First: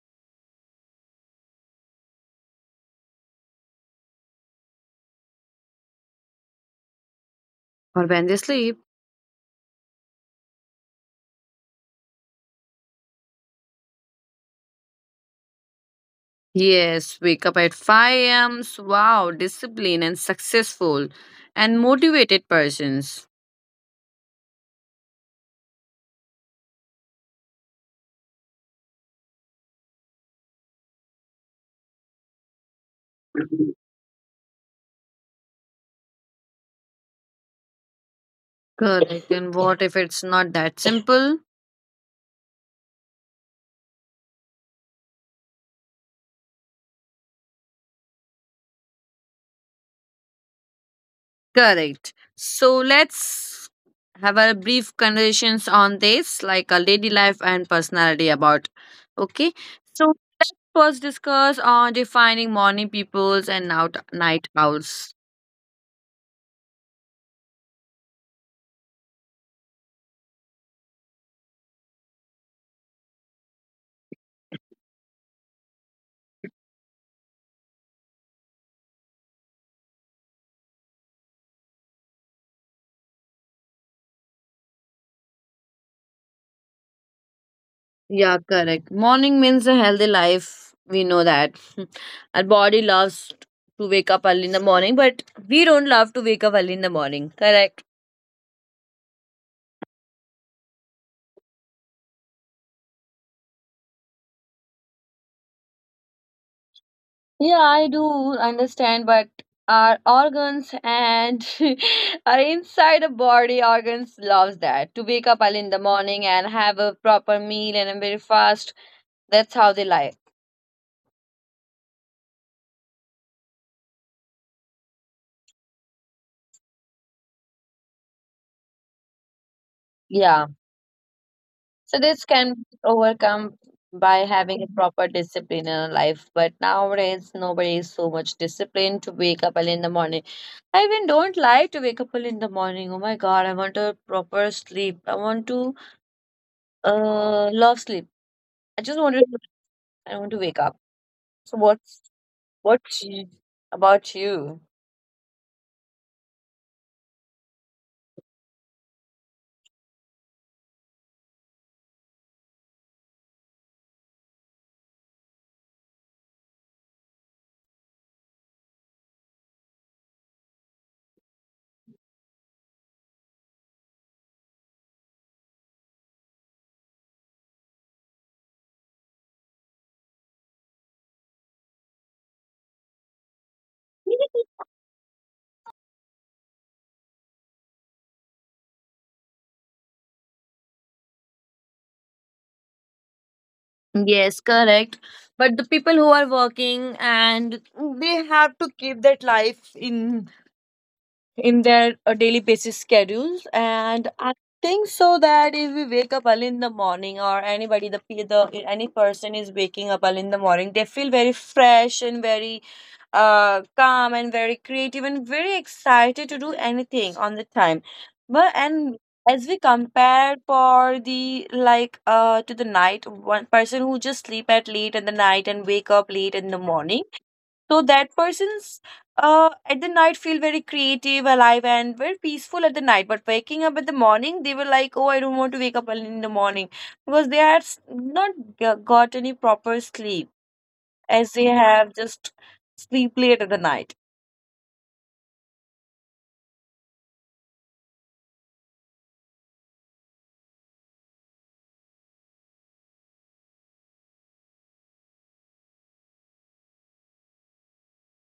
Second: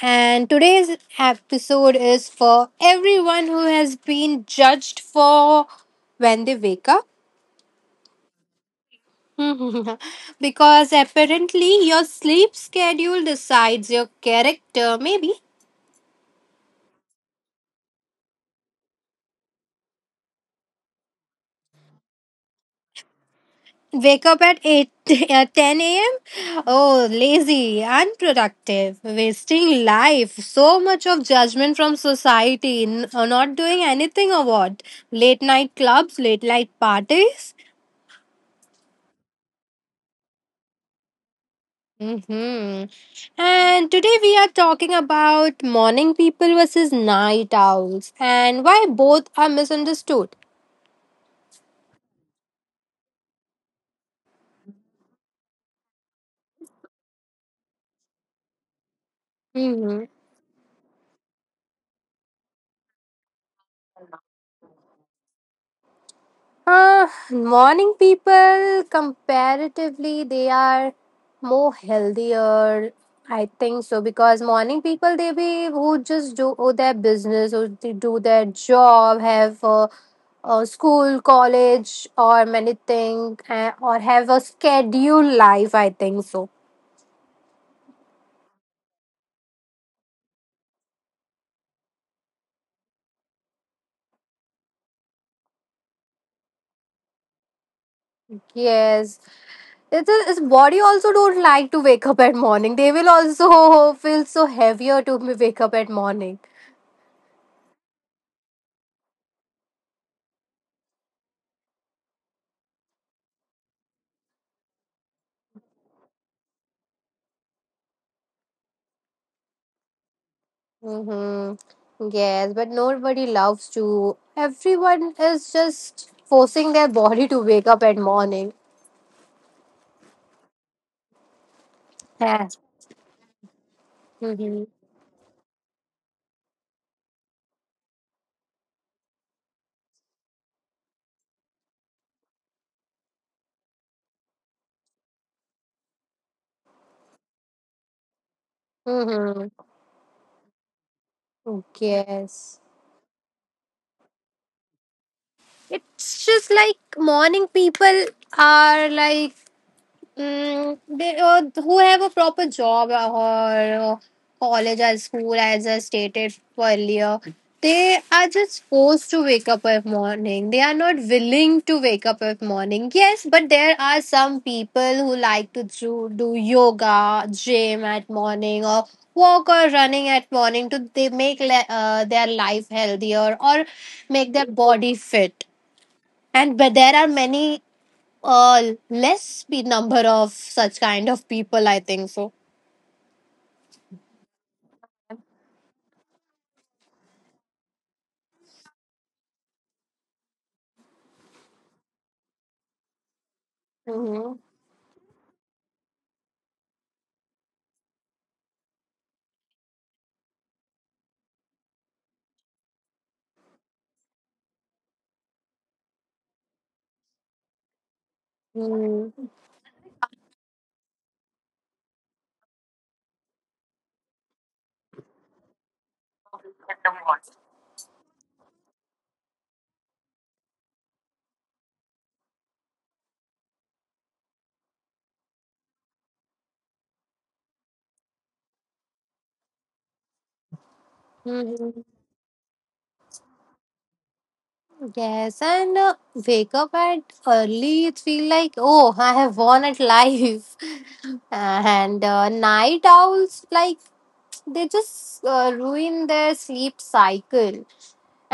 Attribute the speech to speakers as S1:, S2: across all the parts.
S1: and today's episode is for everyone who has been judged for when they wake up.
S2: Or when they sleep.
S1: Because apparently, your sleep schedule decides your character, maybe.
S2: Yes, wake up at 5 a.m. Wow, disciplined and successful and motivated persons.
S1: Wake up at 8, at 10 a.m. Oh, lazy, unproductive, wasting life. So much of judgment from society, not doing anything or what? Late night clubs, late night parties.
S2: Correct. And what if it's not that simple?
S1: Hmm. And today we are talking about morning people versus night owls and why both are misunderstood.
S2: Correct. So let's have a brief conversations on this, like a lady life and personality about. Okay. So
S1: Hmm.
S2: let's first discuss on defining morning peoples and out night owls.
S1: Morning people, comparatively, they are more healthier. I think so because morning people, they be who just do their business, or they do their job, have school, college, or many thing, or have a scheduled life. I think so.
S2: Yeah, correct. Morning means a healthy life. We know that. Our body loves to wake up early in the morning, but we don't love to wake up early in the morning. Correct.
S1: Yes. It's a, Body also don't like to wake up at morning. They will also feel so heavier to wake up at morning.
S2: Yeah, I do understand, but our organs and our inside the body organs loves that to wake up early in the morning and have a proper meal and a very fast. That's how they like.
S1: Mm-hmm. Yes, but nobody loves to. Everyone is just forcing their body to wake up at morning.
S2: Yeah. So this can
S1: Yes.
S2: be overcome by
S1: Mm-hmm.
S2: having a proper discipline in our life. But nowadays, nobody is so much disciplined to wake up early in the morning. I even don't like to wake up early in the morning. Oh my God, I want a proper sleep. I want to love sleep. I just want to.
S1: Mm-hmm.
S2: I want to wake up. So what's
S1: Yes.
S2: what about you?
S1: It's just like morning people are like they, who have a proper job or college or school, as I stated earlier, they are just forced to wake up every morning. They are not willing to wake up every morning. Yes, but there are some people who like to do yoga, gym at morning, or walk or running at morning to they make their life healthier or make their body fit. And but there are many less number of such kind of people, I think so.
S2: Yes, correct. But the people who are working and they have to keep that life in their daily basis schedules, and I
S1: Hmm.
S2: think so that if we wake up early in the morning, or anybody the, pe- the any person is waking up early in the morning, they feel very fresh and very calm and very creative and very excited to do anything on the time. But and as we compare for the like to the night, one person who just sleep at late in the night and wake up late in the morning, so that person's at the night feel very creative, alive, and very peaceful at the night. But waking up at the morning, they were like, oh, I don't want to wake up early in the morning because they had not got any proper sleep, as they
S1: Mm-hmm.
S2: have just sleep late at the night.
S1: Yes, and wake up at early, it feel like oh, I have won at life. And night owls like, they just ruin their sleep cycle,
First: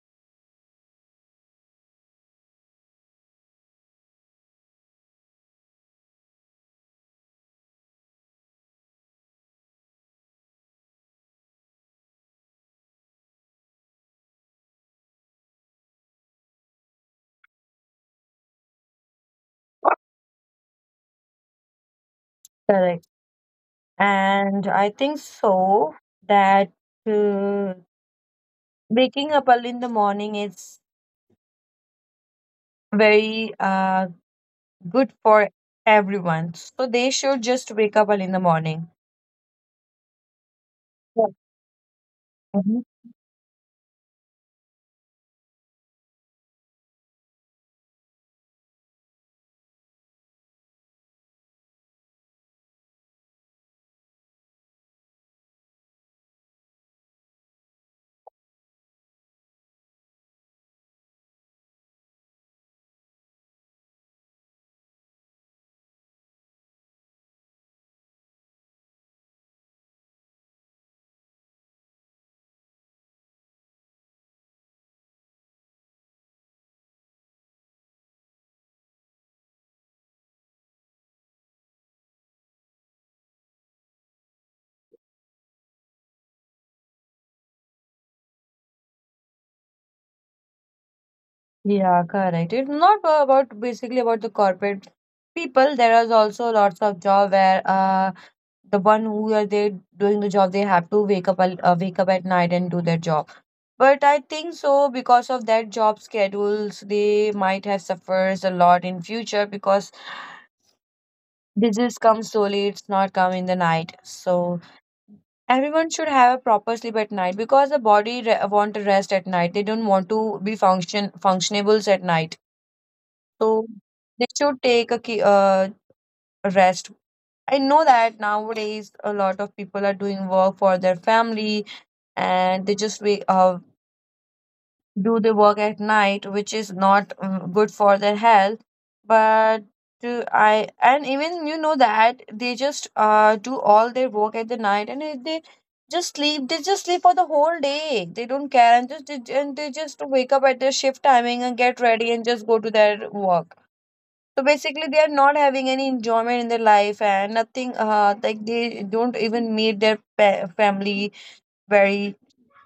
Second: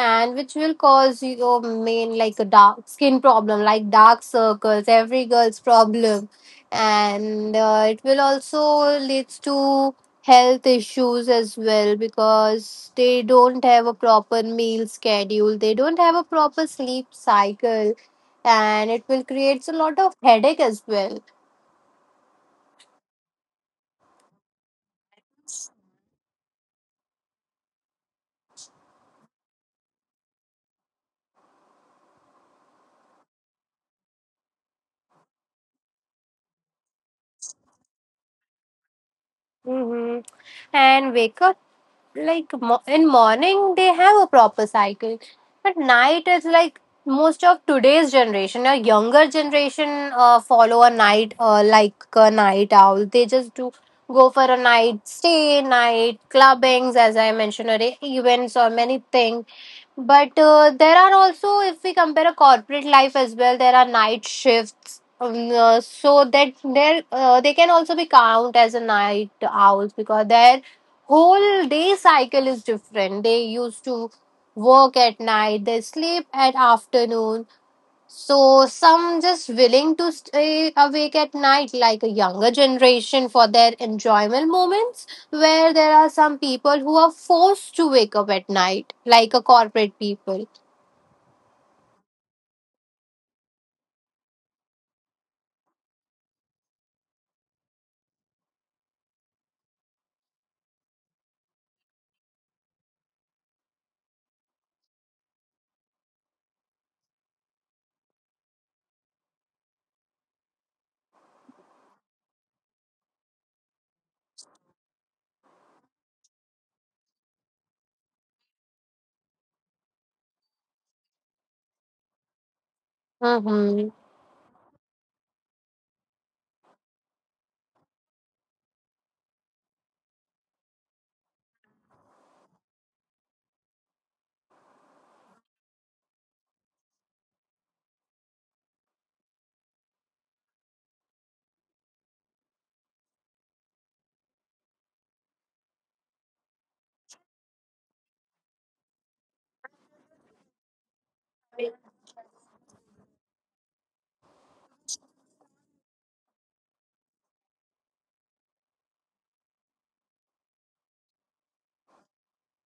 S1: and which will cause your main like a dark skin problem, like dark circles, every girl's problem, and it will also leads to health issues as well because they don't have a proper meal schedule, they don't have a proper sleep cycle, and it will creates a lot of headache as well.
S2: Correct. And I think so that uh, waking up early in the morning is very good for everyone. So they should just wake up early in the morning.
S1: Hmm. And
S2: Yeah.
S1: wake up like
S2: Mm-hmm.
S1: in morning they have a proper cycle, but night is like most of today's generation, a younger generation, follow a night, like a night owl. They just do go for a night stay, night clubbings, as I mentioned already, events or many things. But there are also, if we compare a corporate life as well, there are night shifts, so that there they can also be count as a night owls because there whole day cycle is different. They used to work at night, they sleep at afternoon. So some just willing to stay awake at night, like a younger generation, for their enjoyment moments. Where there are some people who are forced to wake up at night, like a corporate people.
S2: Yeah, correct. It's not about basically about the corporate people. There is also lots of job where the one who are they doing the job, they have to wake up at night and do their job. But I think so because of that job schedules, they might have suffers a lot in future because disease comes slowly. It's not come in the night. So everyone should have a proper sleep at night because the body want to rest at night. They don't want to be functionables at night, so
S1: Mm-hmm.
S2: they should a rest. I know that nowadays a lot of people are doing work for their family and they just do the work at night, which is not good for their health. But to, I and even you know that they just do all their work at the night, and if they just sleep. They just sleep for the whole day. They don't care and they just wake up at their shift timing and get ready and just go to their work. So basically, they are not having any enjoyment in their life and nothing. Like they don't even meet their family very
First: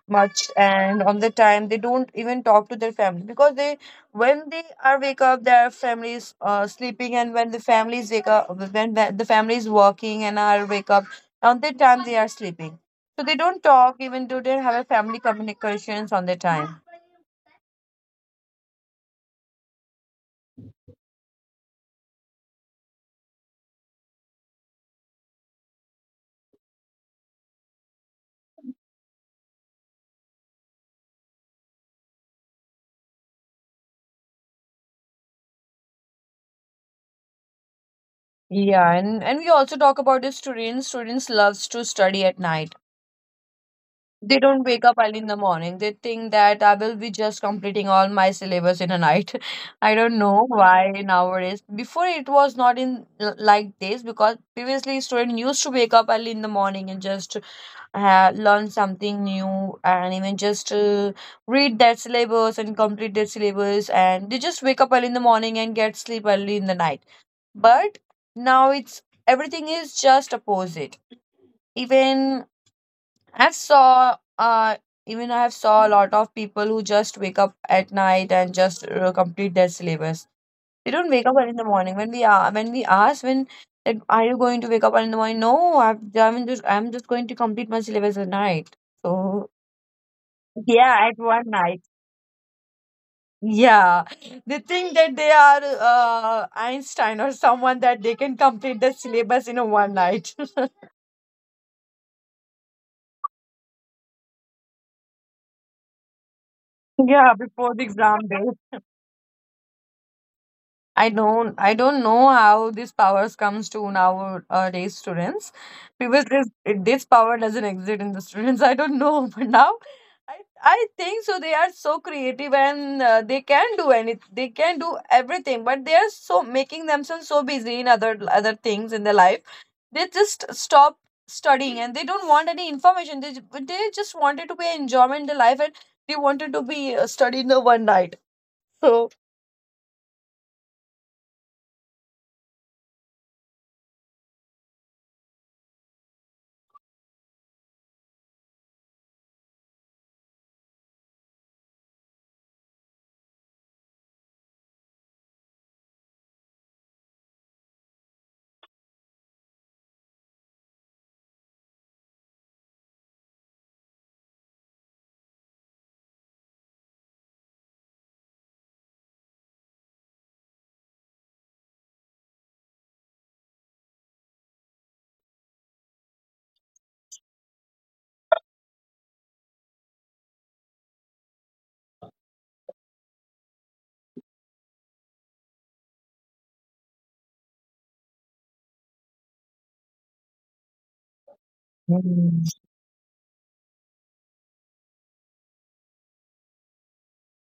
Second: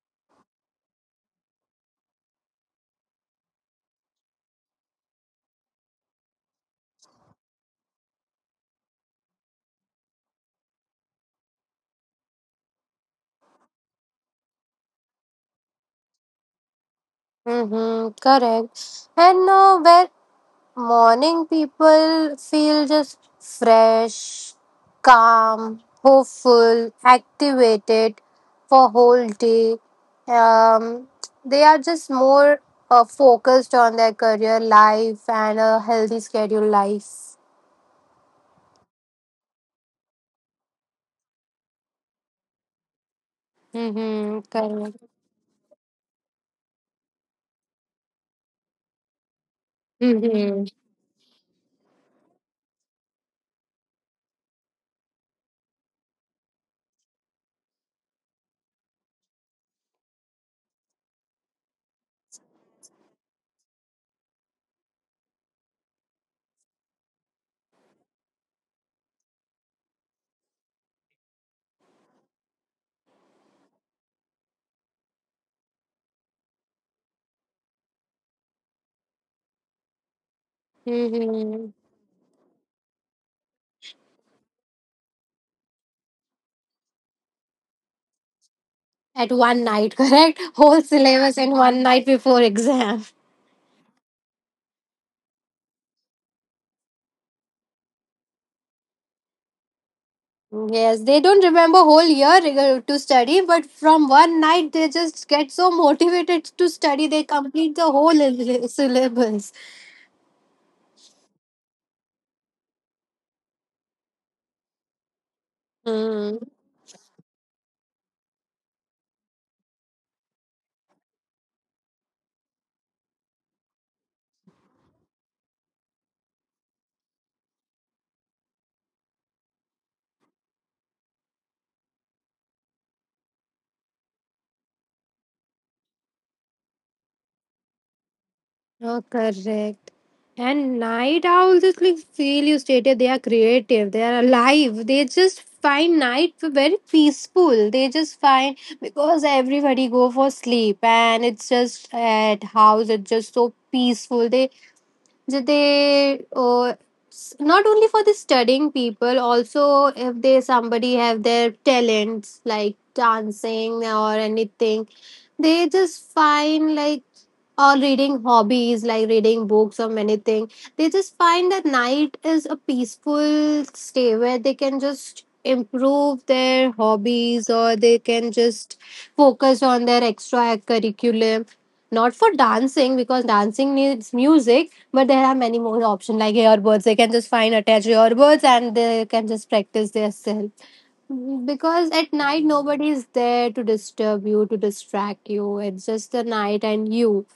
S2: much, and on the time they don't even talk to their family because they, when they are wake up, their family is sleeping, and when the families wake up, when the family is working and are wake up, on the time they are sleeping. So they don't talk even do they have a family communications on the time.
S1: Mm-hmm. Correct. And where Morning people feel just fresh, calm, hopeful, activated for whole day. Um, they are just more focused on their career life and a healthy schedule life.
S2: Yeah, and we also talk about the students. Students loves to study at night. They
S1: Mm-hmm,
S2: don't wake up
S1: correct.
S2: early in the morning. They think that I will be just completing all my syllabus in a night. I don't know
S1: Mm-hmm,
S2: why nowadays. Before it was not like this, because previously student used to wake up early in the morning and just learn something new and even just read that syllabus and complete that syllabus, and they just wake up early in the morning and get sleep early in the night. But now it's everything is just opposite. Even I've saw uh Even I have saw a lot of people who just wake up at night and just complete their syllabus. They don't wake up early in the
S1: mm-hmm.
S2: morning. When we are when we ask when that are you going to wake up early in the morning? No, I'm just going to complete my syllabus at night.
S1: At
S2: So
S1: one night, correct? Whole
S2: yeah, at
S1: syllabus
S2: one
S1: in one
S2: night.
S1: night before exam.
S2: Yeah, they think that they are Einstein or someone, that they can complete the syllabus in a one night.
S1: Yes, they don't remember whole year to study, but from one night they just get so motivated to study, they
S2: Yeah, before
S1: complete
S2: the
S1: the whole
S2: exam day.
S1: syllabus.
S2: I don't know how these powers comes to nowadays students.
S1: Hmm.
S2: Previously, this power doesn't exist in the students. I don't know, but now I think so. They are so creative and they can do any they can do everything. But they are so making themselves so busy in other things in their life. They just stop studying and they don't want any information. They just wanted to be enjoyment in the life, and they wanted to be studied the one night.
S1: Oh,
S2: So.
S1: correct. And night owls, just like feel you stated, they are creative, they are alive. They just find night very peaceful. They just find because everybody go for sleep and it's just at house, it's just so peaceful. They that they s- Not only for the studying people, also if they somebody have their talents like dancing or anything, they just find like, or reading hobbies like reading books or many things. They just find that night is a peaceful stay where they can just improve their hobbies or they can just focus on their extra curriculum. Not for dancing because dancing needs music, but there are many more options like earbuds. They can just find attached earbuds and they can just practice their self. Because at night nobody is there to disturb you, to distract you. It's just the night and you.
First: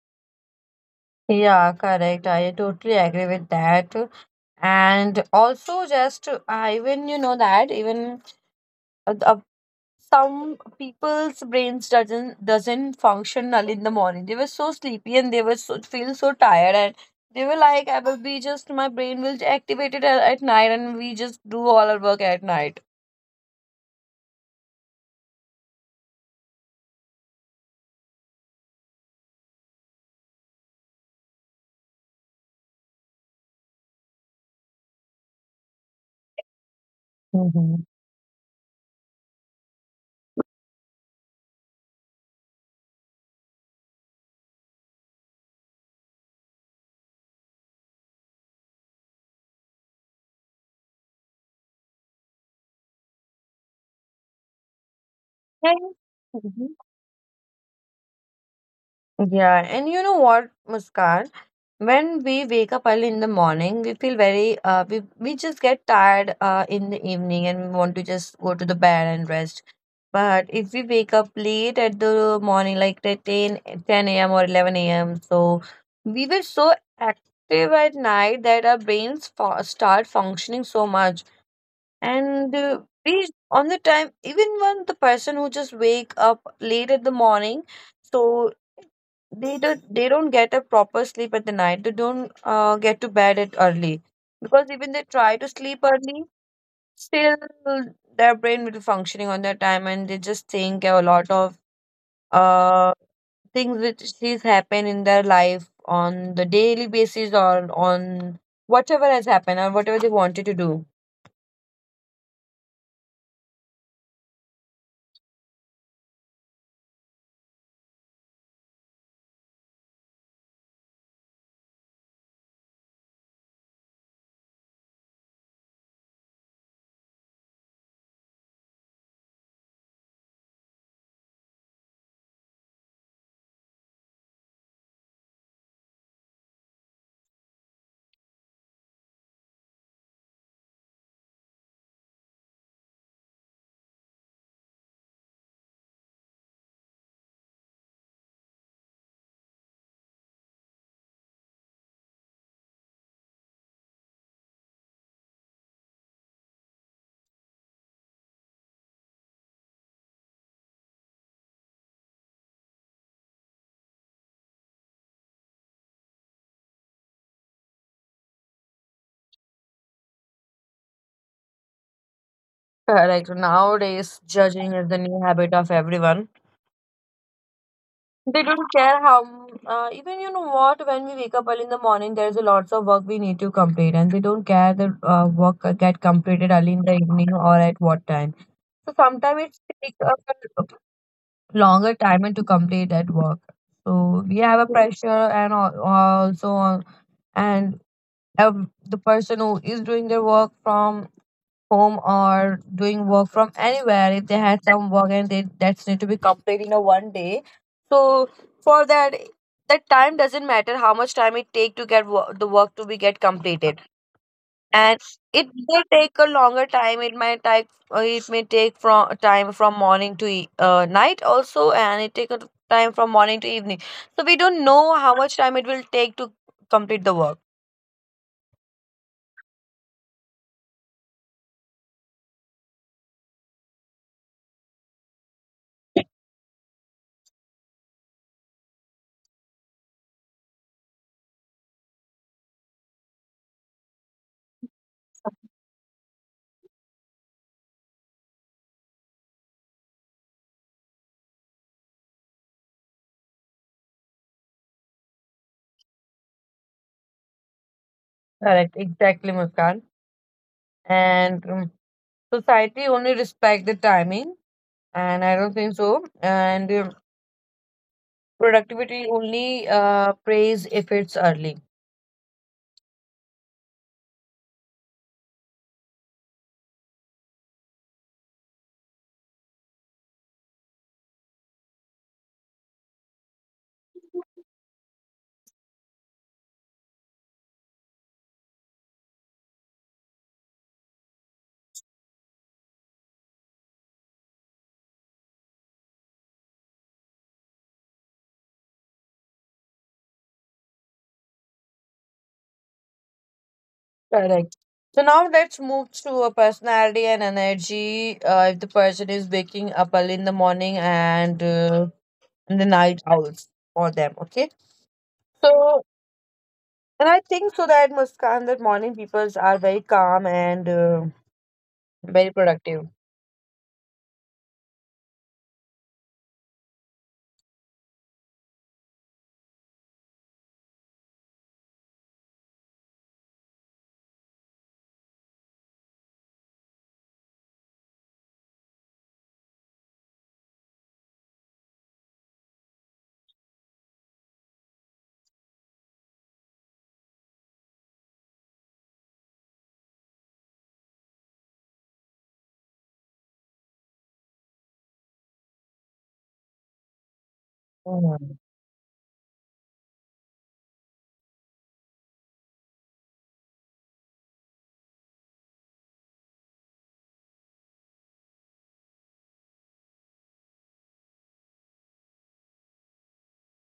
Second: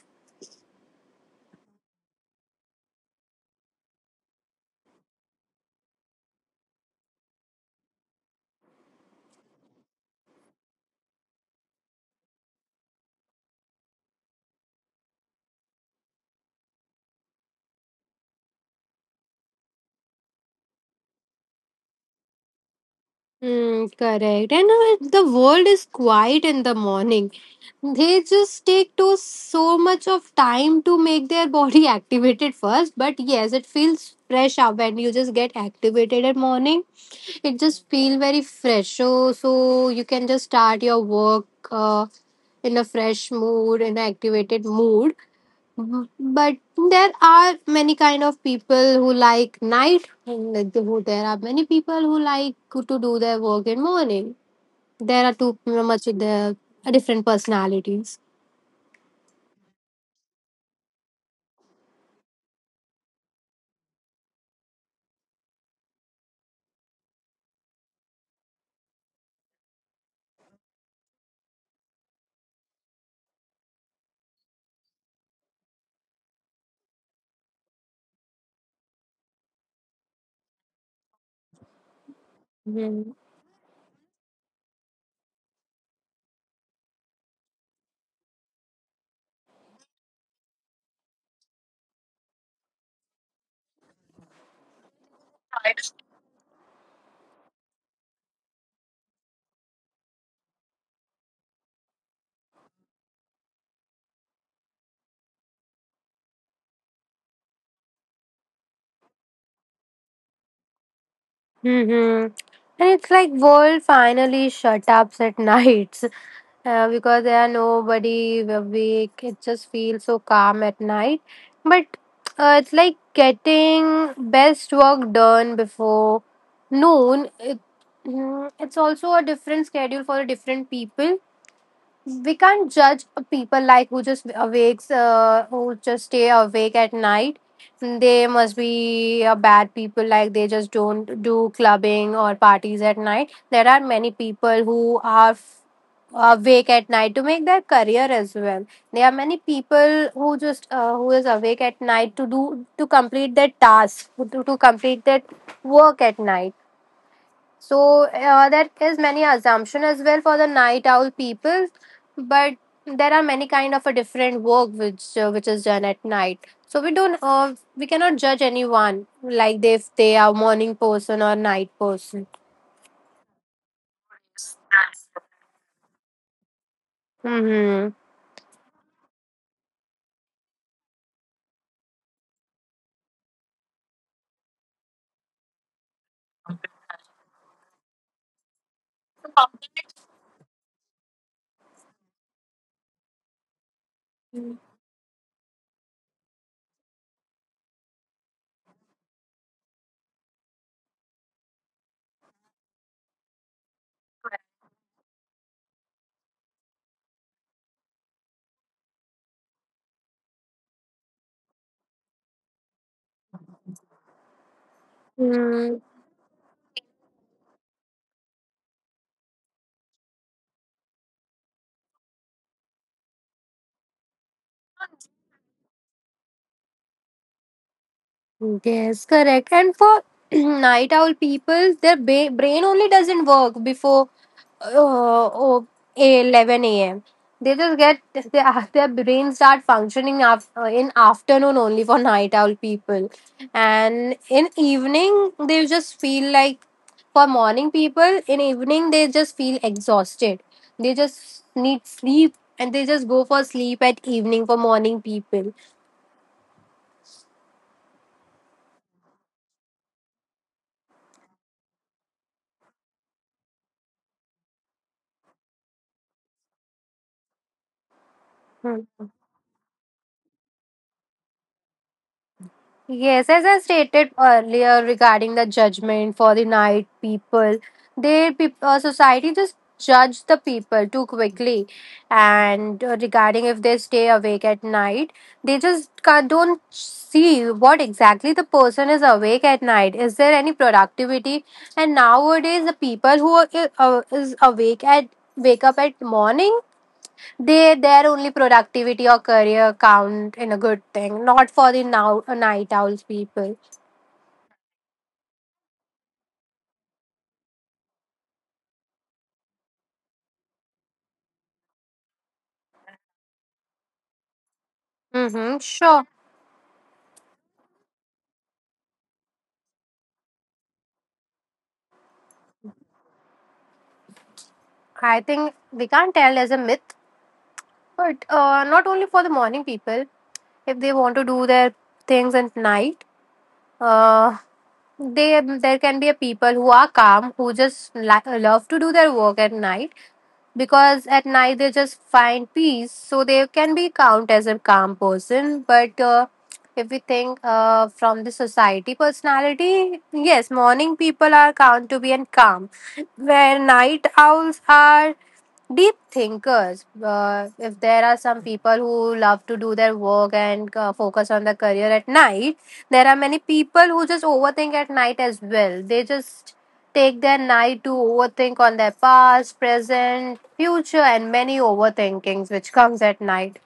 S2: Yeah, correct. I totally agree with that. And also, just I even you know that even uh, uh, some people's brains doesn't functional in the morning. They were so sleepy and they were so feel so tired, and they were like, I will be just my brain will activate at night, and we just do all our work at night.
S1: Mm, correct. And the world is quiet in the morning. They just take to so much of time to make their body activated first. But yes, it feels fresh out when you just get activated at morning. It
S2: Hmm.
S1: just feel very fresh. So you can just start your work in a fresh mood, in an activated mood. Mhm. But there are many kind of people who like night, who there are many people who like to do their work in morning. There are too
S2: And.
S1: much of the
S2: Mhm.
S1: different personalities.
S2: Yeah, and you know what, Muskan? When we wake up early in the morning, we feel very, we just get tired in the evening, and we want to just go to the bed and rest. But if we wake up late at the morning, like the ten a.m. or 11 a.m., so we were so active at night that our start functioning so much, and
S1: Mhm.
S2: please on the time even when the person who just wake up late at the morning, so they don't get a proper sleep at the night. They don't get to bed at early because even they try to sleep early, still their brain will be functioning on their time, and they just think a lot of uh things which is happen in their life on the daily basis, or on whatever has happened, or whatever they wanted to do.
S1: Hmm. And it's like world finally shut up at nights, because there are nobody awake. It just feels so calm at night. But it's like getting best work done before noon. It's also a different schedule for different people. We can't judge a people like who just awakes, who just stay awake at night, they must be a bad people. Like, they just don't do clubbing or parties at night. There are many people who are awake at night to make their career as well. There are many people who just who is awake at night to do, to complete their task, to complete their work at night. So there is many assumption as well for the night owl people, but there are many kind of a different work which is done at night. So we don't, we cannot judge anyone like they, if they are morning person or night person.
S2: Correct. Nowadays, judging is the new habit of everyone.
S1: Mm-hmm.
S2: They don't care how, even you know what, when we wake up early in the morning, there's a lots of work we need to complete, and they don't care the work get completed early in the evening or at what time. So sometimes it's take a longer time and to complete that work. So we have a pressure and also, on, and the person who is doing their work from home or doing work from anywhere, if they had some work and they that's need to be completed in a one day, so for that time doesn't matter how much time it take to get the work to be get completed, and it may take a longer time. It might take it may take from time from morning to night also, and it take a time from morning to evening. So we don't know how much time it will take to complete the work.
S1: Yes, correct. And for night owl people, their brain only doesn't work before uh, oh, 11 a.m. They just get their, their brain start functioning, in afternoon only for night owl people, and in evening they just feel like, for morning people in evening they just feel exhausted. They just need sleep and they just go for sleep at evening for morning people.
S2: Correct, exactly, Muskan. And society only respect the timing, and I don't think so. And
S1: Hmm.
S2: productivity only praise if it's early.
S1: Yes, as I stated earlier regarding the judgment for the night people, their peop society just judge the people too quickly. And regarding if they stay awake at night, they just ca don't see what exactly the person is awake at night. Is there any productivity? And nowadays, the people who are is awake at wake up at morning, they their only productivity or career count in a good thing, not for the now night owls people.
S2: Correct. So now let's move to a personality and energy. If the person is waking up early in the morning and in the night owls for them, okay?
S1: Mm-hmm,
S2: So,
S1: sure.
S2: and I think so that Muskan, that morning people are very calm and very productive.
S1: I think we can't tell as a myth, but not only for the morning people, if they want to do their things at night, uh, they there can be a people who are calm, who just love to do their work at night, because at night they just find peace, so they can be count as a calm person. But if we think from the society personality, yes, morning people are count to be and calm, where night owls are deep thinkers. If there are
S2: Mhm.
S1: some people who love to do their work and focus on their career at night, there are many people who just overthink at night as well. They just take their night to overthink on their past, present, future, and many overthinkings which comes at night.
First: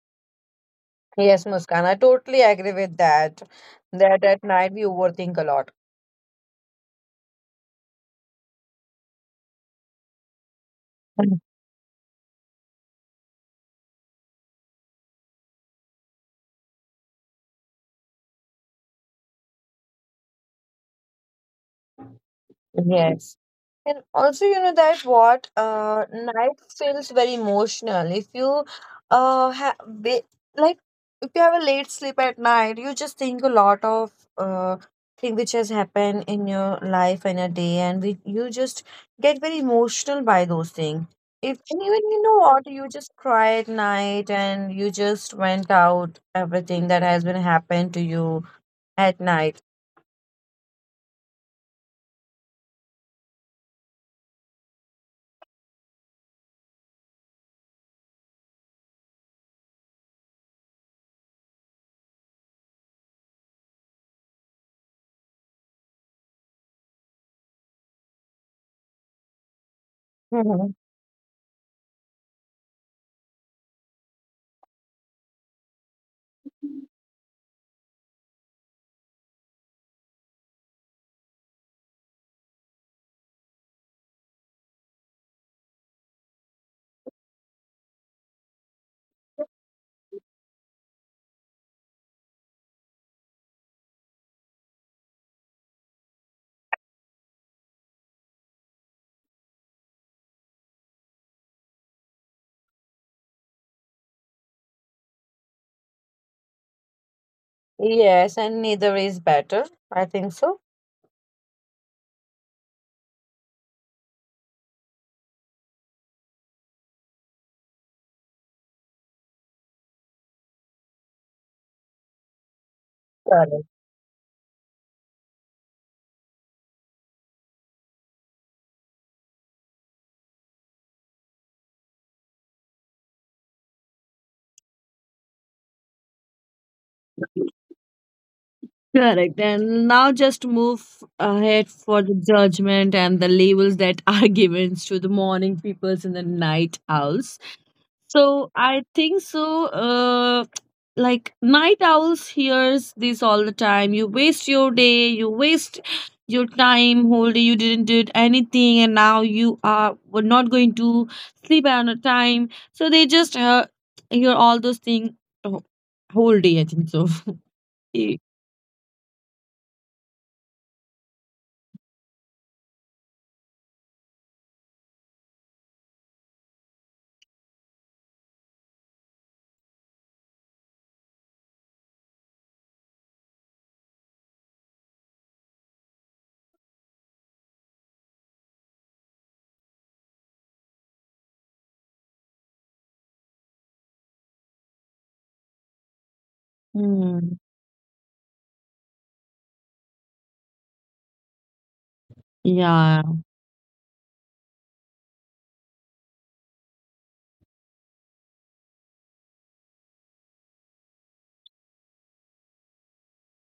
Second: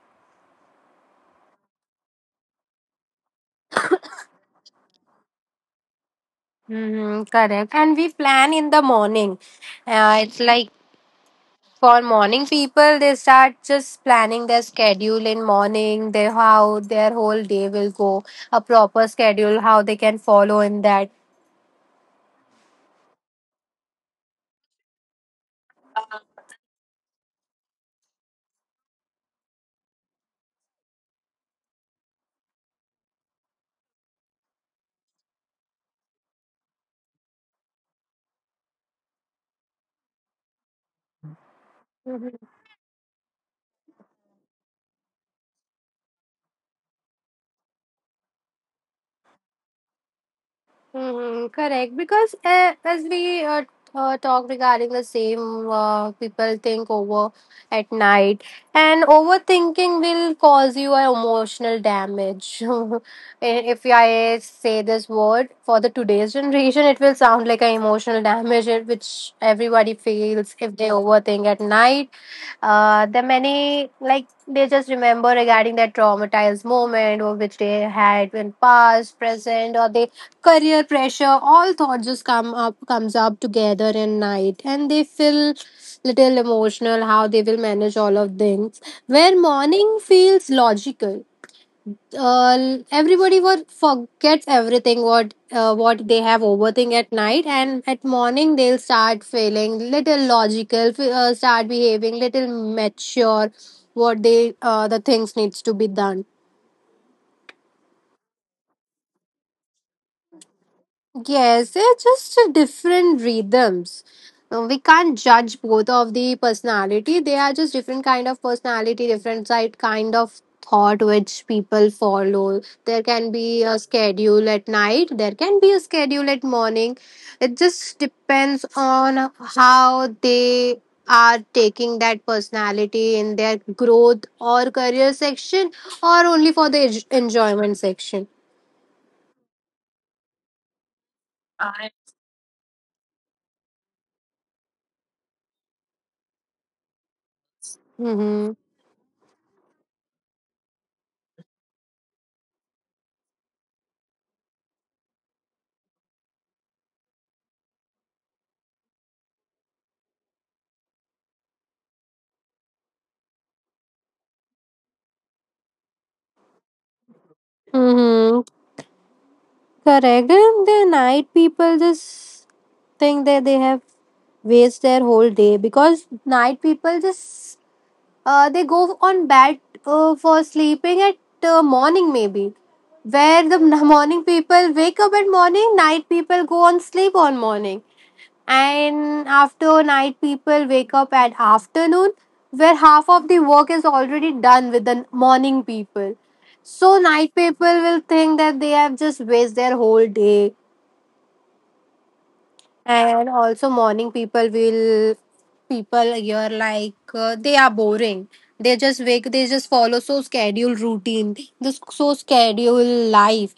S2: Yes, Muskan, I totally agree with that. That at night we overthink a lot.
S1: Mm-hmm, correct. And we plan in the morning. It's like for morning people, they start just planning their schedule in morning, their how their whole day will go, a proper schedule, how they can follow in that.
S2: Yes. And also, you know that what night feels very emotional. If you have, like, if you have a late sleep at night, you just think a lot of uh thing which has happened in your life and a day, and you just get very emotional by those things. If and even you know what, you just cry at night and you just went out everything that has been happened to you at night.
S1: Mm-hmm, correct. Because as we talk regarding the same, people think over at night, and overthinking will cause you an emotional damage. If I say this word for the today's generation, it will sound like an emotional damage, which everybody feels
S2: Mhm.
S1: if they overthink at night. The many like they just remember regarding that traumatized moment or which they had in past, present, or they career pressure, all thoughts just comes up together in night and they feel little emotional how they will manage all of things, where morning feels logical. uh, Everybody what forgets everything what they have overthink at night, and at morning they'll start feeling little logical, start behaving little mature, what they the things needs to be done.
S2: Yes, and neither is better. I think so.
S1: Yes, they're just different rhythms. We can't judge both of the personality. They are just different kind of personality, different side kind of thought which people follow. There can
S2: Correct.
S1: be a schedule at night. There can be a schedule at morning. It just depends on how they are taking that personality in their growth or career section, or only for the enjoyment section.
S2: Correct. And now just move ahead for the judgment and the labels that are given to the morning peoples and the night owls. So
S1: Mm-hmm.
S2: I think so. Like night owls hears this all the time. You waste your day. You waste your time whole day. You didn't do anything, and now you are were not going to sleep on a time. So they just hear all those things wh- whole day. I think so. Y-
S1: Mm-hmm. Correct. And the night people just think that they have waste their whole day because night people just they go on bed for sleeping at morning maybe where the morning people wake up at morning, night people go on sleep on morning, and after night, people wake up at afternoon, where half of the work is already done with the morning people. So, night
S2: Hmm.
S1: people will think that they have just waste their whole day,
S2: Yeah.
S1: and also morning people will people here like they are boring. They just wake, they just follow so scheduled routine, this so scheduled life,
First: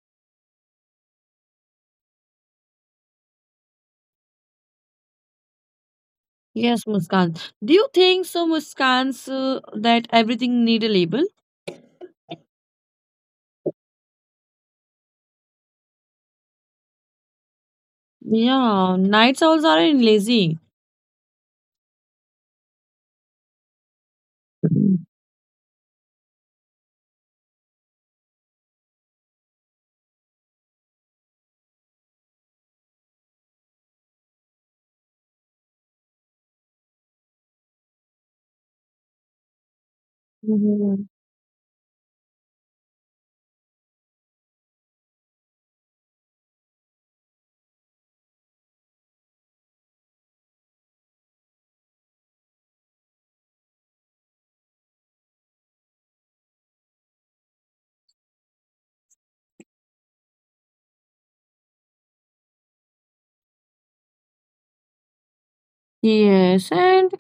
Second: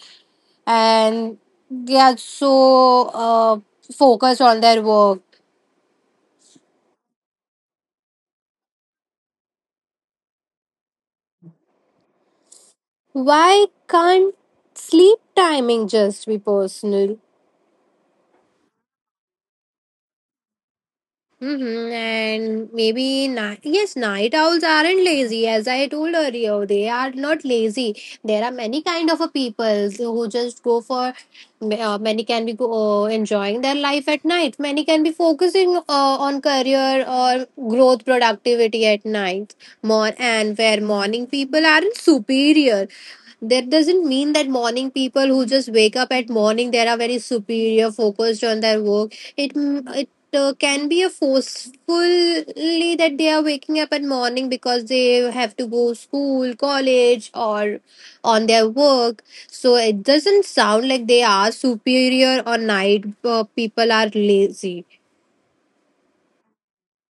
S1: and they are so focused on their work.
S2: Yes, Muskan. Do you think so, Muskan, so that everything need a label?
S1: Why can't sleep timing just be personal?
S2: Yeah, night owls are lazy.
S1: Mm-hmm. And maybe yes, night owls aren't lazy. As I told earlier, they are not lazy. There are many kind of a people who just go for. Many can be go, enjoying their life at night. Many can be focusing on career or growth, productivity at night. More and where
S2: Mhm.
S1: morning people aren't superior. That doesn't mean that morning people who just wake up at morning they are very superior, focused on their work. It can be a forcefully that they are waking up at morning because they have to go school, college, or on their work. So it doesn't sound like they are superior or night people are lazy.
S2: Yes, and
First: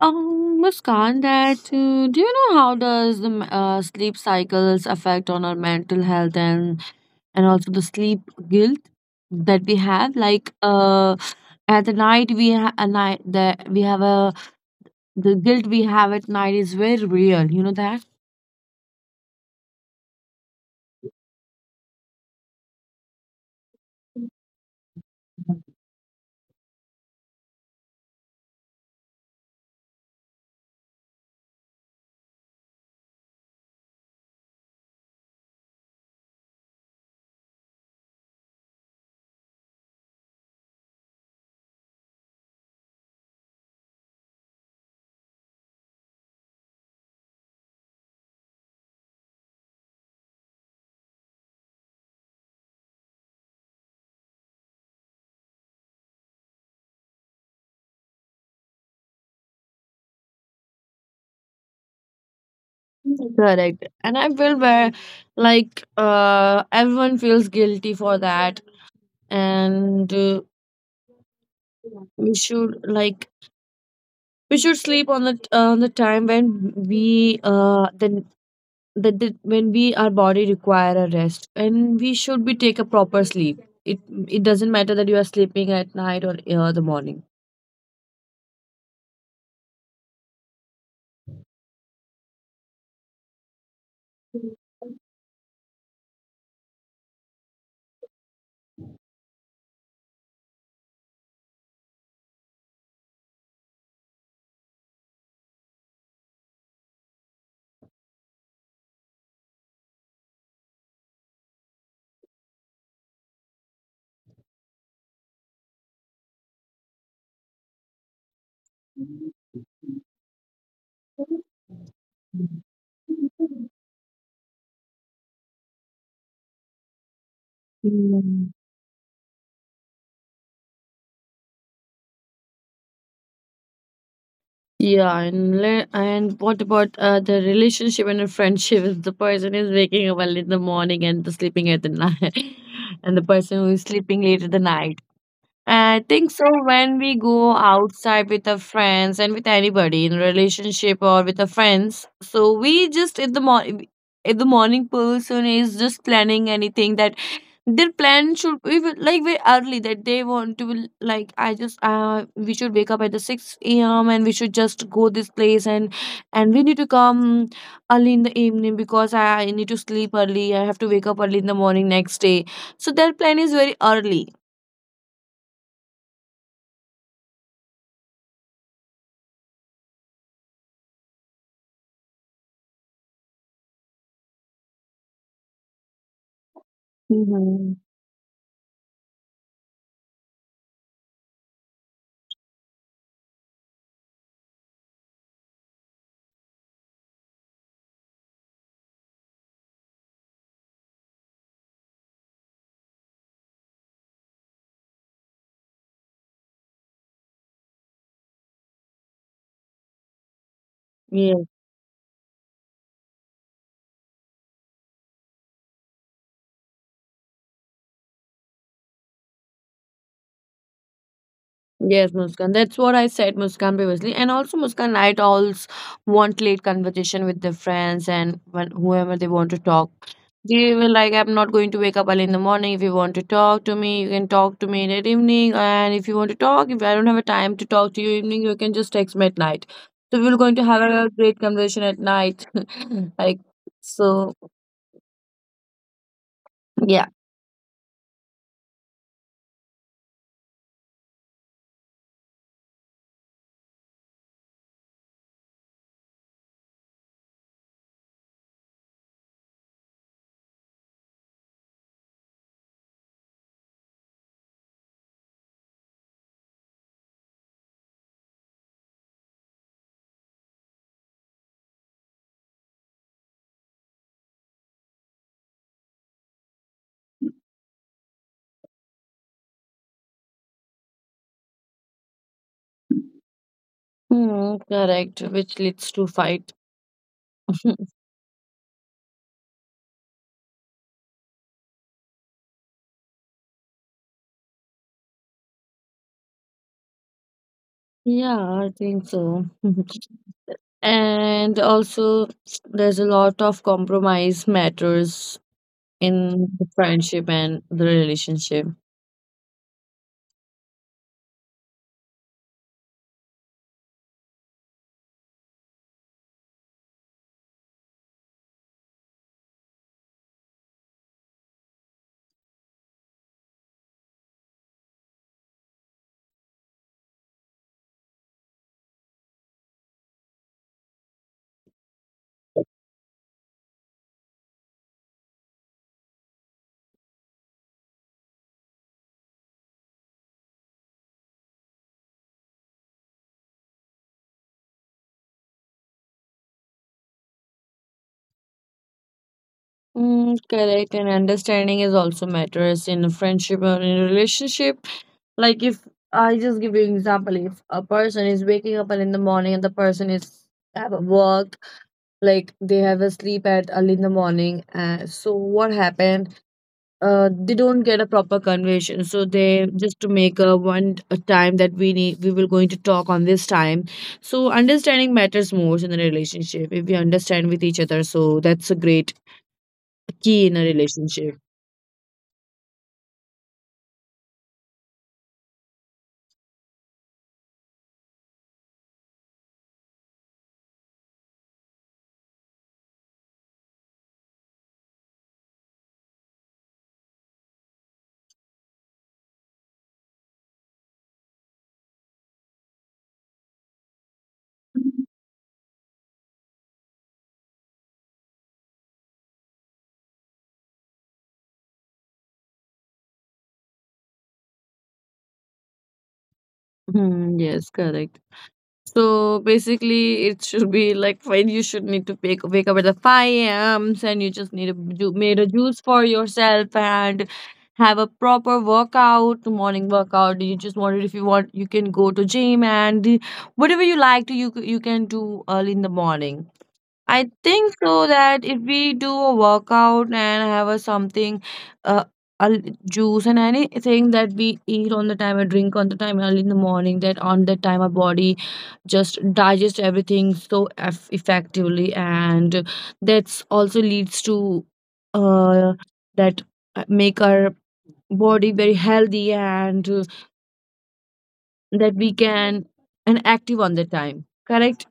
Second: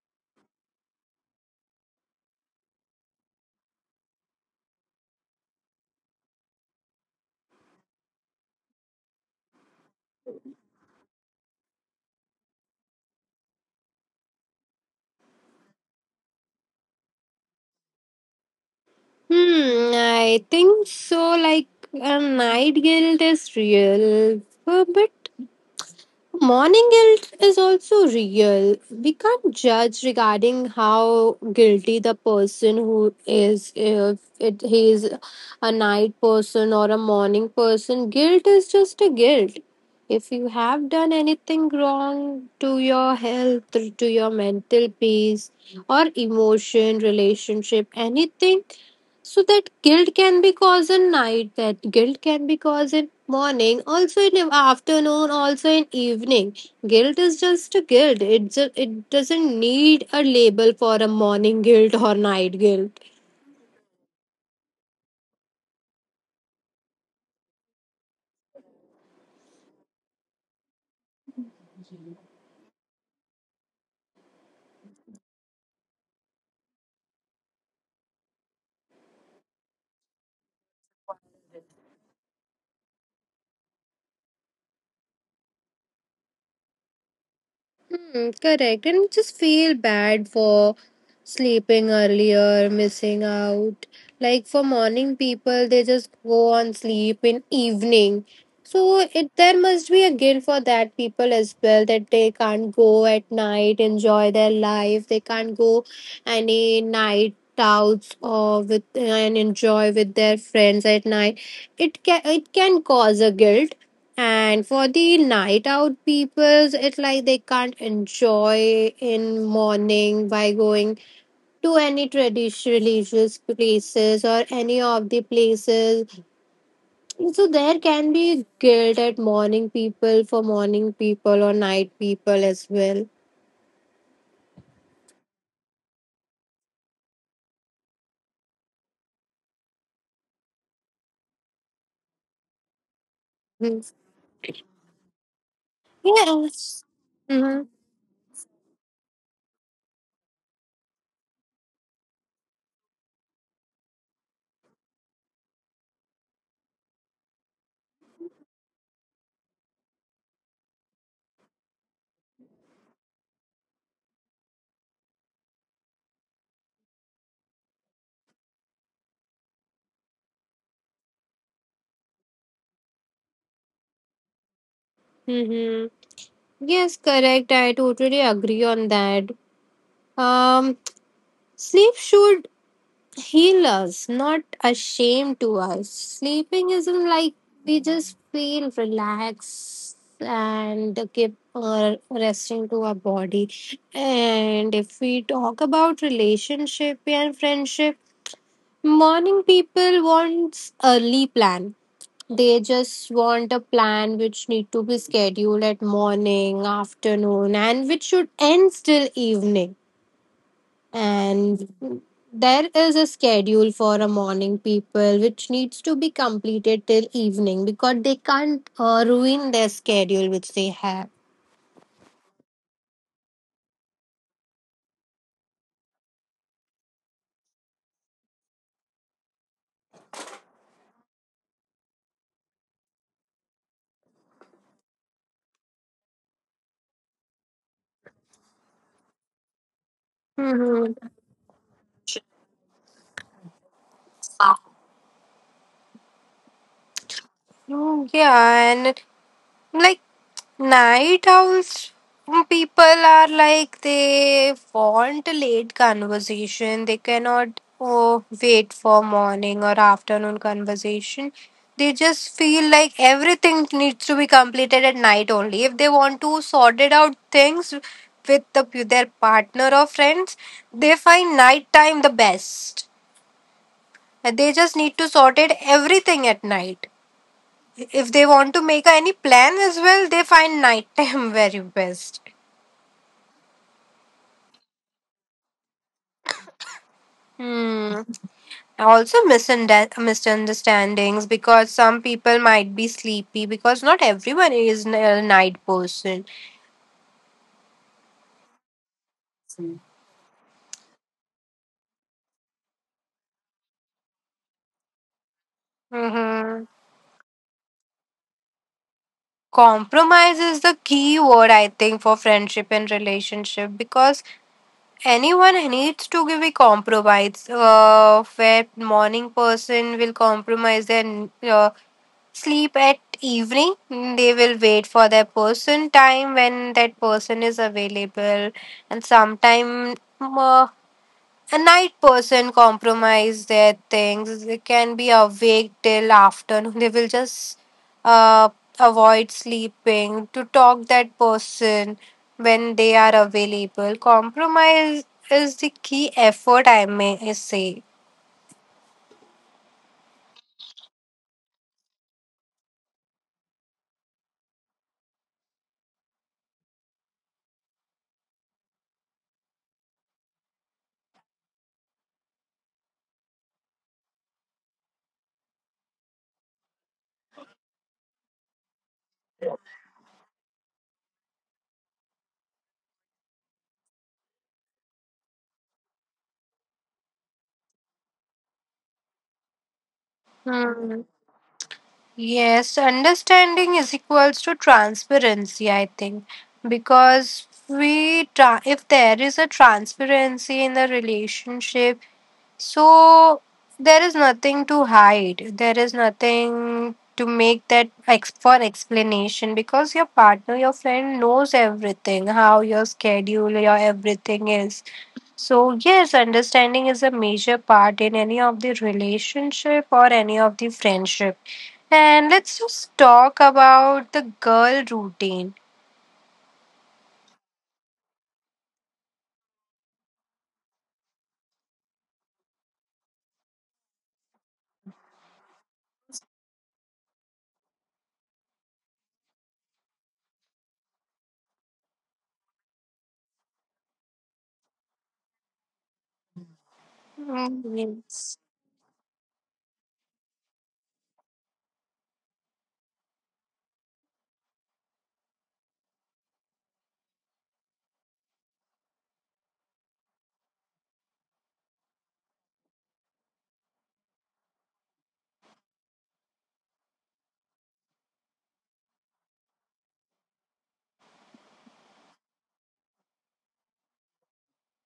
S2: Muskan, that do you know how does the sleep cycles affect on our mental health and also the sleep guilt that we have? Like at the night we ha a night that we have a the guilt we have at night is very real. You know that.
S1: Hmm, I think so. Like, night guilt is real, but morning guilt is also real. We can't judge regarding how guilty the person who is, if it, he is a night person or a morning person. Guilt is just a guilt. If you have done anything wrong to your health, to your mental peace, or emotion, relationship, anything, so that guilt can be caused in night, that guilt can be caused in morning, also in afternoon, also in evening. Guilt is just a guilt. It just, it doesn't need a label for a morning guilt or night guilt.
S2: Correct. And I feel where like everyone feels guilty for that and we should like we should sleep on the time when we then that the, when we our body require a rest and we should be take a proper sleep it it doesn't matter that you are sleeping at night or the morning.
S1: Hmm, correct. And just feel bad for sleeping earlier, missing out. Like for morning people, they just go on sleep in evening. So it there must be a guilt for that people as well that they can't go at night, enjoy their life. They can't go any night outs or with and enjoy with their friends at night. It can cause a guilt. And for the night out peoples, it's like they can't enjoy in morning by going to any traditional religious places or any of the places. So there can be
S2: Mm.
S1: guilt at morning people for morning people or night people as well.
S2: Yeah, and and what about the relationship and the friendship if the person is waking up early in the morning and the sleeping at the night and the person who
S1: Mhm.
S2: is sleeping late at the night. I think so
S1: Yes.
S2: when we go
S1: Mm-hmm.
S2: outside with our friends and with anybody in relationship or with our friends, so we just in the morning, if the morning person is just planning anything that their plan should be like very early that they want to be like I just we should wake up at the six a.m. and we should just go this place and we need to come early in the evening because I need to sleep early, I have to wake up early in the morning next day, so their plan is very early.
S1: Mm-hmm. Yes, correct. I totally agree on that. Um, sleep should heal us, not a shame to us. Sleeping isn't like
S2: Hmm.
S1: we just feel relaxed and keep resting to our body. And if we talk about relationship and friendship, morning people wants early plan. They just want a plan which need to be scheduled at morning, afternoon, and which should end till evening, and there is a schedule for a morning people which needs to be completed till evening because they can't ruin their schedule which they have.
S2: Yes, Muskan. That's what I said, Muskan, previously. And also, Muskan, night always want late conversation with their friends and whoever they want to talk. They were like, I'm not going to wake up early in the morning. If you want to talk to me, you can talk to me in the evening. And if you want to talk, if I don't have a time to talk to you evening, you can just text me at night. So we are going to have a
S1: Hmm.
S2: great conversation at night. Like, so, yeah.
S1: Mm, yeah, and like night owls people are like they want a late conversation. They cannot wait for morning or afternoon conversation. They just feel like everything needs to be completed at night only. If they want to sort it out things with the, their partner or friends, they find night time the best. And they just need to sort it everything at night. If they want to make any plan as well, they find nighttime very best.
S2: Hmm, correct. Which leads to fight.
S1: Hmm. Also, misunderstandings because some people might be sleepy because not everyone is a night person.
S2: Yeah, I think so. And also there's a lot of compromise matters in the
S1: Mm-hmm.
S2: friendship and the relationship.
S1: Compromise is the key word, I think, for friendship and relationship because anyone needs to give a compromise. Where morning person will compromise their sleep at evening. They will wait for their person time when that person is available, and sometime mm, uh, a night person compromise their things. They can be awake till afternoon. They will just uh, avoid sleeping to talk that person when they are available. Compromise is the key effort. I may say.
S2: Mm, correct, and understanding is also matters in a friendship or in a relationship. Like if I just give you an example, if a person is waking up early in the morning and the person is have a work, like they have a sleep at early in the morning, so what happened, they don't get a proper conversation. So they just to make a one a time that we need we will going to talk on this time. So understanding matters most in a relationship. If we understand with each other, so that's a great key in a
S1: Hmm.
S2: relationship.
S1: Yes, understanding is equals to transparency, I think, because if there is a transparency in the relationship, so there is nothing to hide. There is nothing to make that for explanation because your partner, your friend knows everything, how your schedule, your everything is. So yes, understanding is a major part in any of the relationship or any of the friendship. And let's just talk about the girl routine.
S2: Hmm, yes, correct. So basically, it should be like when you should need to wake up at the 5 a.m. and you just need to do, made a juice for yourself and have a proper workout, morning workout. You just want it if you want, you can go to gym and whatever you like to you you can do early in the morning. I
S1: Mm,
S2: think so
S1: yes.
S2: that if we do a workout and have a something, uh, a l- juice and anything that we eat on the time, or drink on the time early in the morning, that on that time our body just digest everything so effectively, and that's also leads to uh that make our body very healthy and that we can and active on the time. Correct?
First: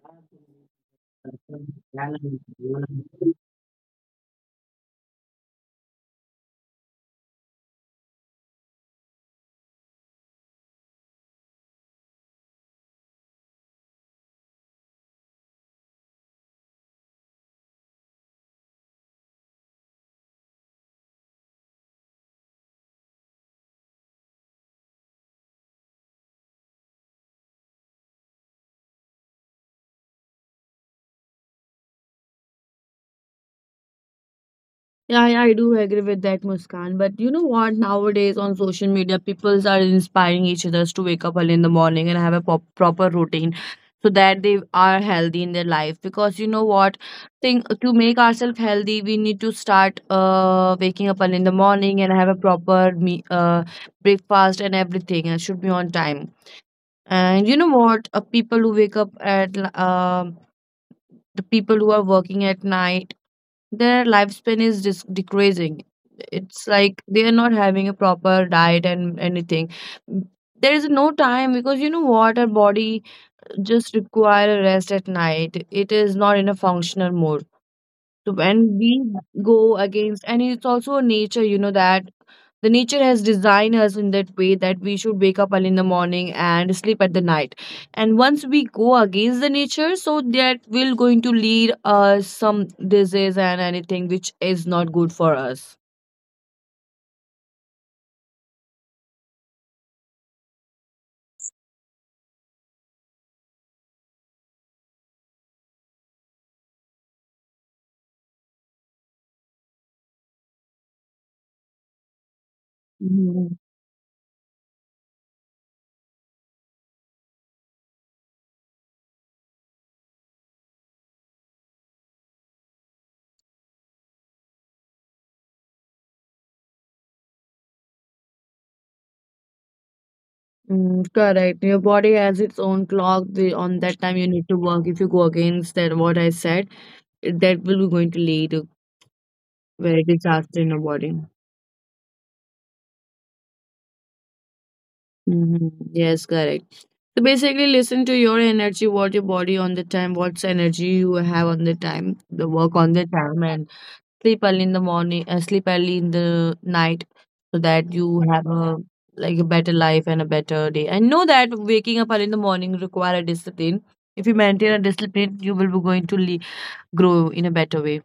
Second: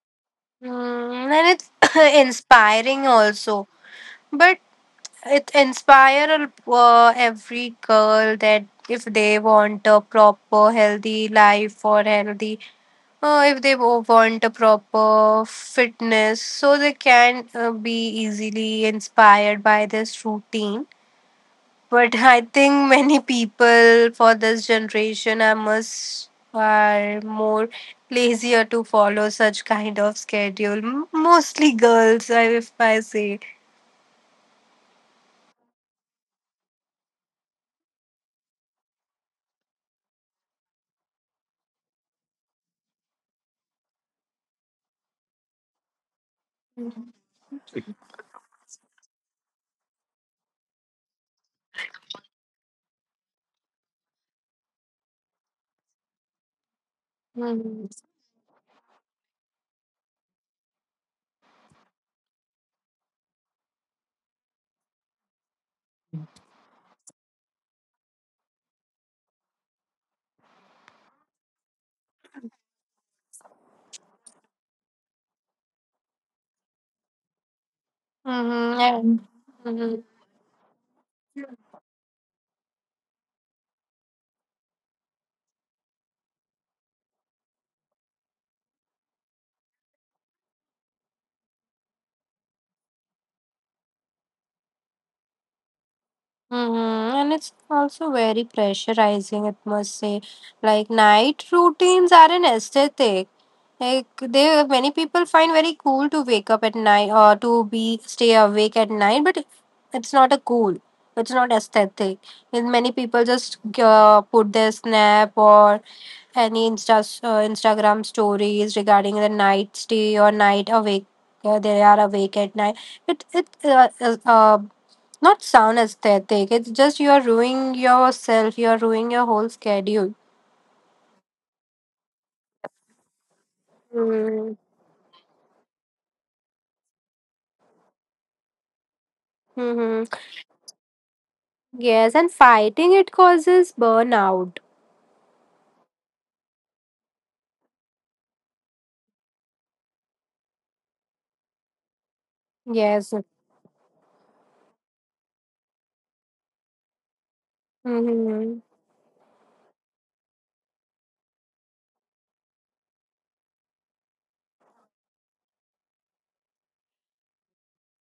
S1: Mm, and it's inspiring also. But it inspire every girl that if they want a proper healthy life or healthy, if they want a proper fitness so they can be easily inspired by this routine, but I think many people for this generation I must are more lazier to follow such kind of schedule. Mostly girls, if I say.
S2: Yeah, yeah, I do agree with that, Muskan. But you know what? Nowadays on social media, people are inspiring each others to wake up early in the morning and have a proper routine so that they are healthy in their life. Because you know what? Think to make ourselves healthy, we need to start waking up early in the morning and have a proper me breakfast and everything, and should be on time. And you know what? People who wake up at the people who are working at night, their lifespan is just decreasing. It's like they are not having a proper diet and anything, there is no time, because you know what, our body just require a rest at night, it is not in a functional mode. So
S1: Mm-hmm.
S2: when we
S1: And,
S2: go
S1: hmm.
S2: against, and it's also a nature, you know, that the nature has designed us in that way that we should wake up early in the morning and sleep at the night. And once we go against the nature, so that will going to lead us some disease and anything which is not good for us.
S1: Hmm, and it's also very pressurizing, it must say. Like night routines are an aesthetic. Like they, many people find very cool to wake up at night or to be stay awake at night, but it's not a cool. It's not aesthetic. And many people just
S2: Mhm.
S1: put their snap or any Instagram stories regarding the night stay or night awake. They are awake at night. It not sound aesthetic. It's just you are ruining yourself. You are ruining your whole schedule.
S2: Mm, correct. Your body has its own clock. The, on that time, you need
S1: Mm.
S2: to work. If you go against that, what I said, that will be going to lead to
S1: Mm-hmm.
S2: very disaster in your body.
S1: Yes, and fighting it causes burnout.
S2: Hmm. Yes, correct. So basically, listen to your energy, what your body on the time, what's energy you have on the time, the work on the
S1: Yes.
S2: time, and sleep early in the morning, sleep early in the night, so that you have
S1: Mm-hmm.
S2: a like a better life and a better day. And know that waking up early in the morning require a discipline. If you maintain a discipline, you will be going to grow in a better way.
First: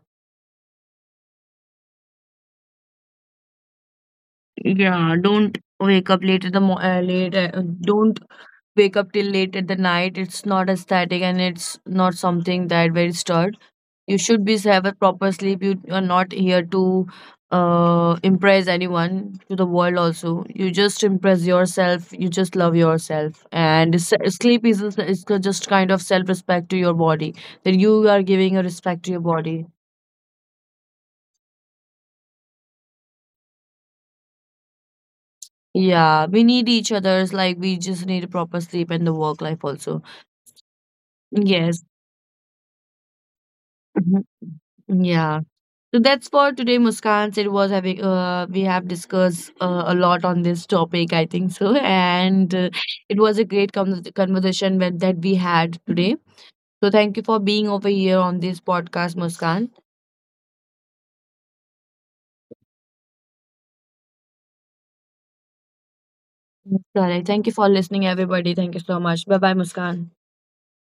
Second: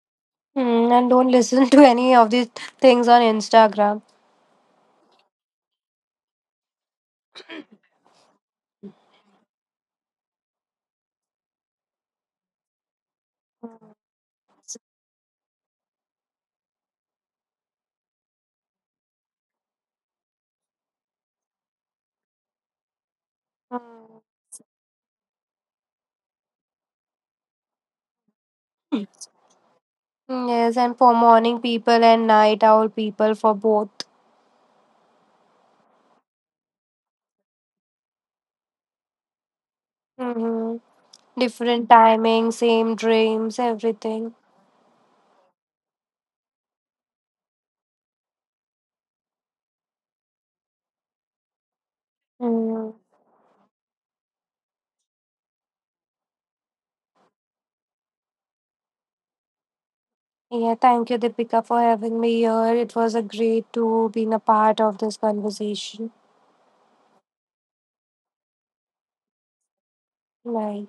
S1: Mm, and don't listen to any of these things on Instagram.
S2: Yeah, don't wake up late at the late. Don't wake up till late at the night. It's not aesthetic and it's not something that very stir. You should be so have a proper sleep, you are not here to impress anyone to the world also, you just impress yourself, you just love yourself, and sleep is just kind of self respect to your body, that you are giving a respect
S1: Mm.
S2: to your body.
S1: Yes, and for morning people and night owl people for both.
S2: Yeah, we need each other's, like we just need a proper sleep and the work life also.
S1: Hmm.
S2: Yes.
S1: Different timing, same dreams,
S2: Mhm.
S1: everything.
S2: Yeah. So that's for today, Muskan. It was having we have discussed a lot on this topic, I think so, and
S1: Mm.
S2: it was a great conversation with, that we had today. So thank you for being over here on this podcast, Muskan.
S1: Yeah, thank you, Deepika, for having me here. It was a great to being a part of this conversation.
S2: Correct. Thank you for listening, everybody. Thank you so much. Bye bye, Muskan.
S1: Bye.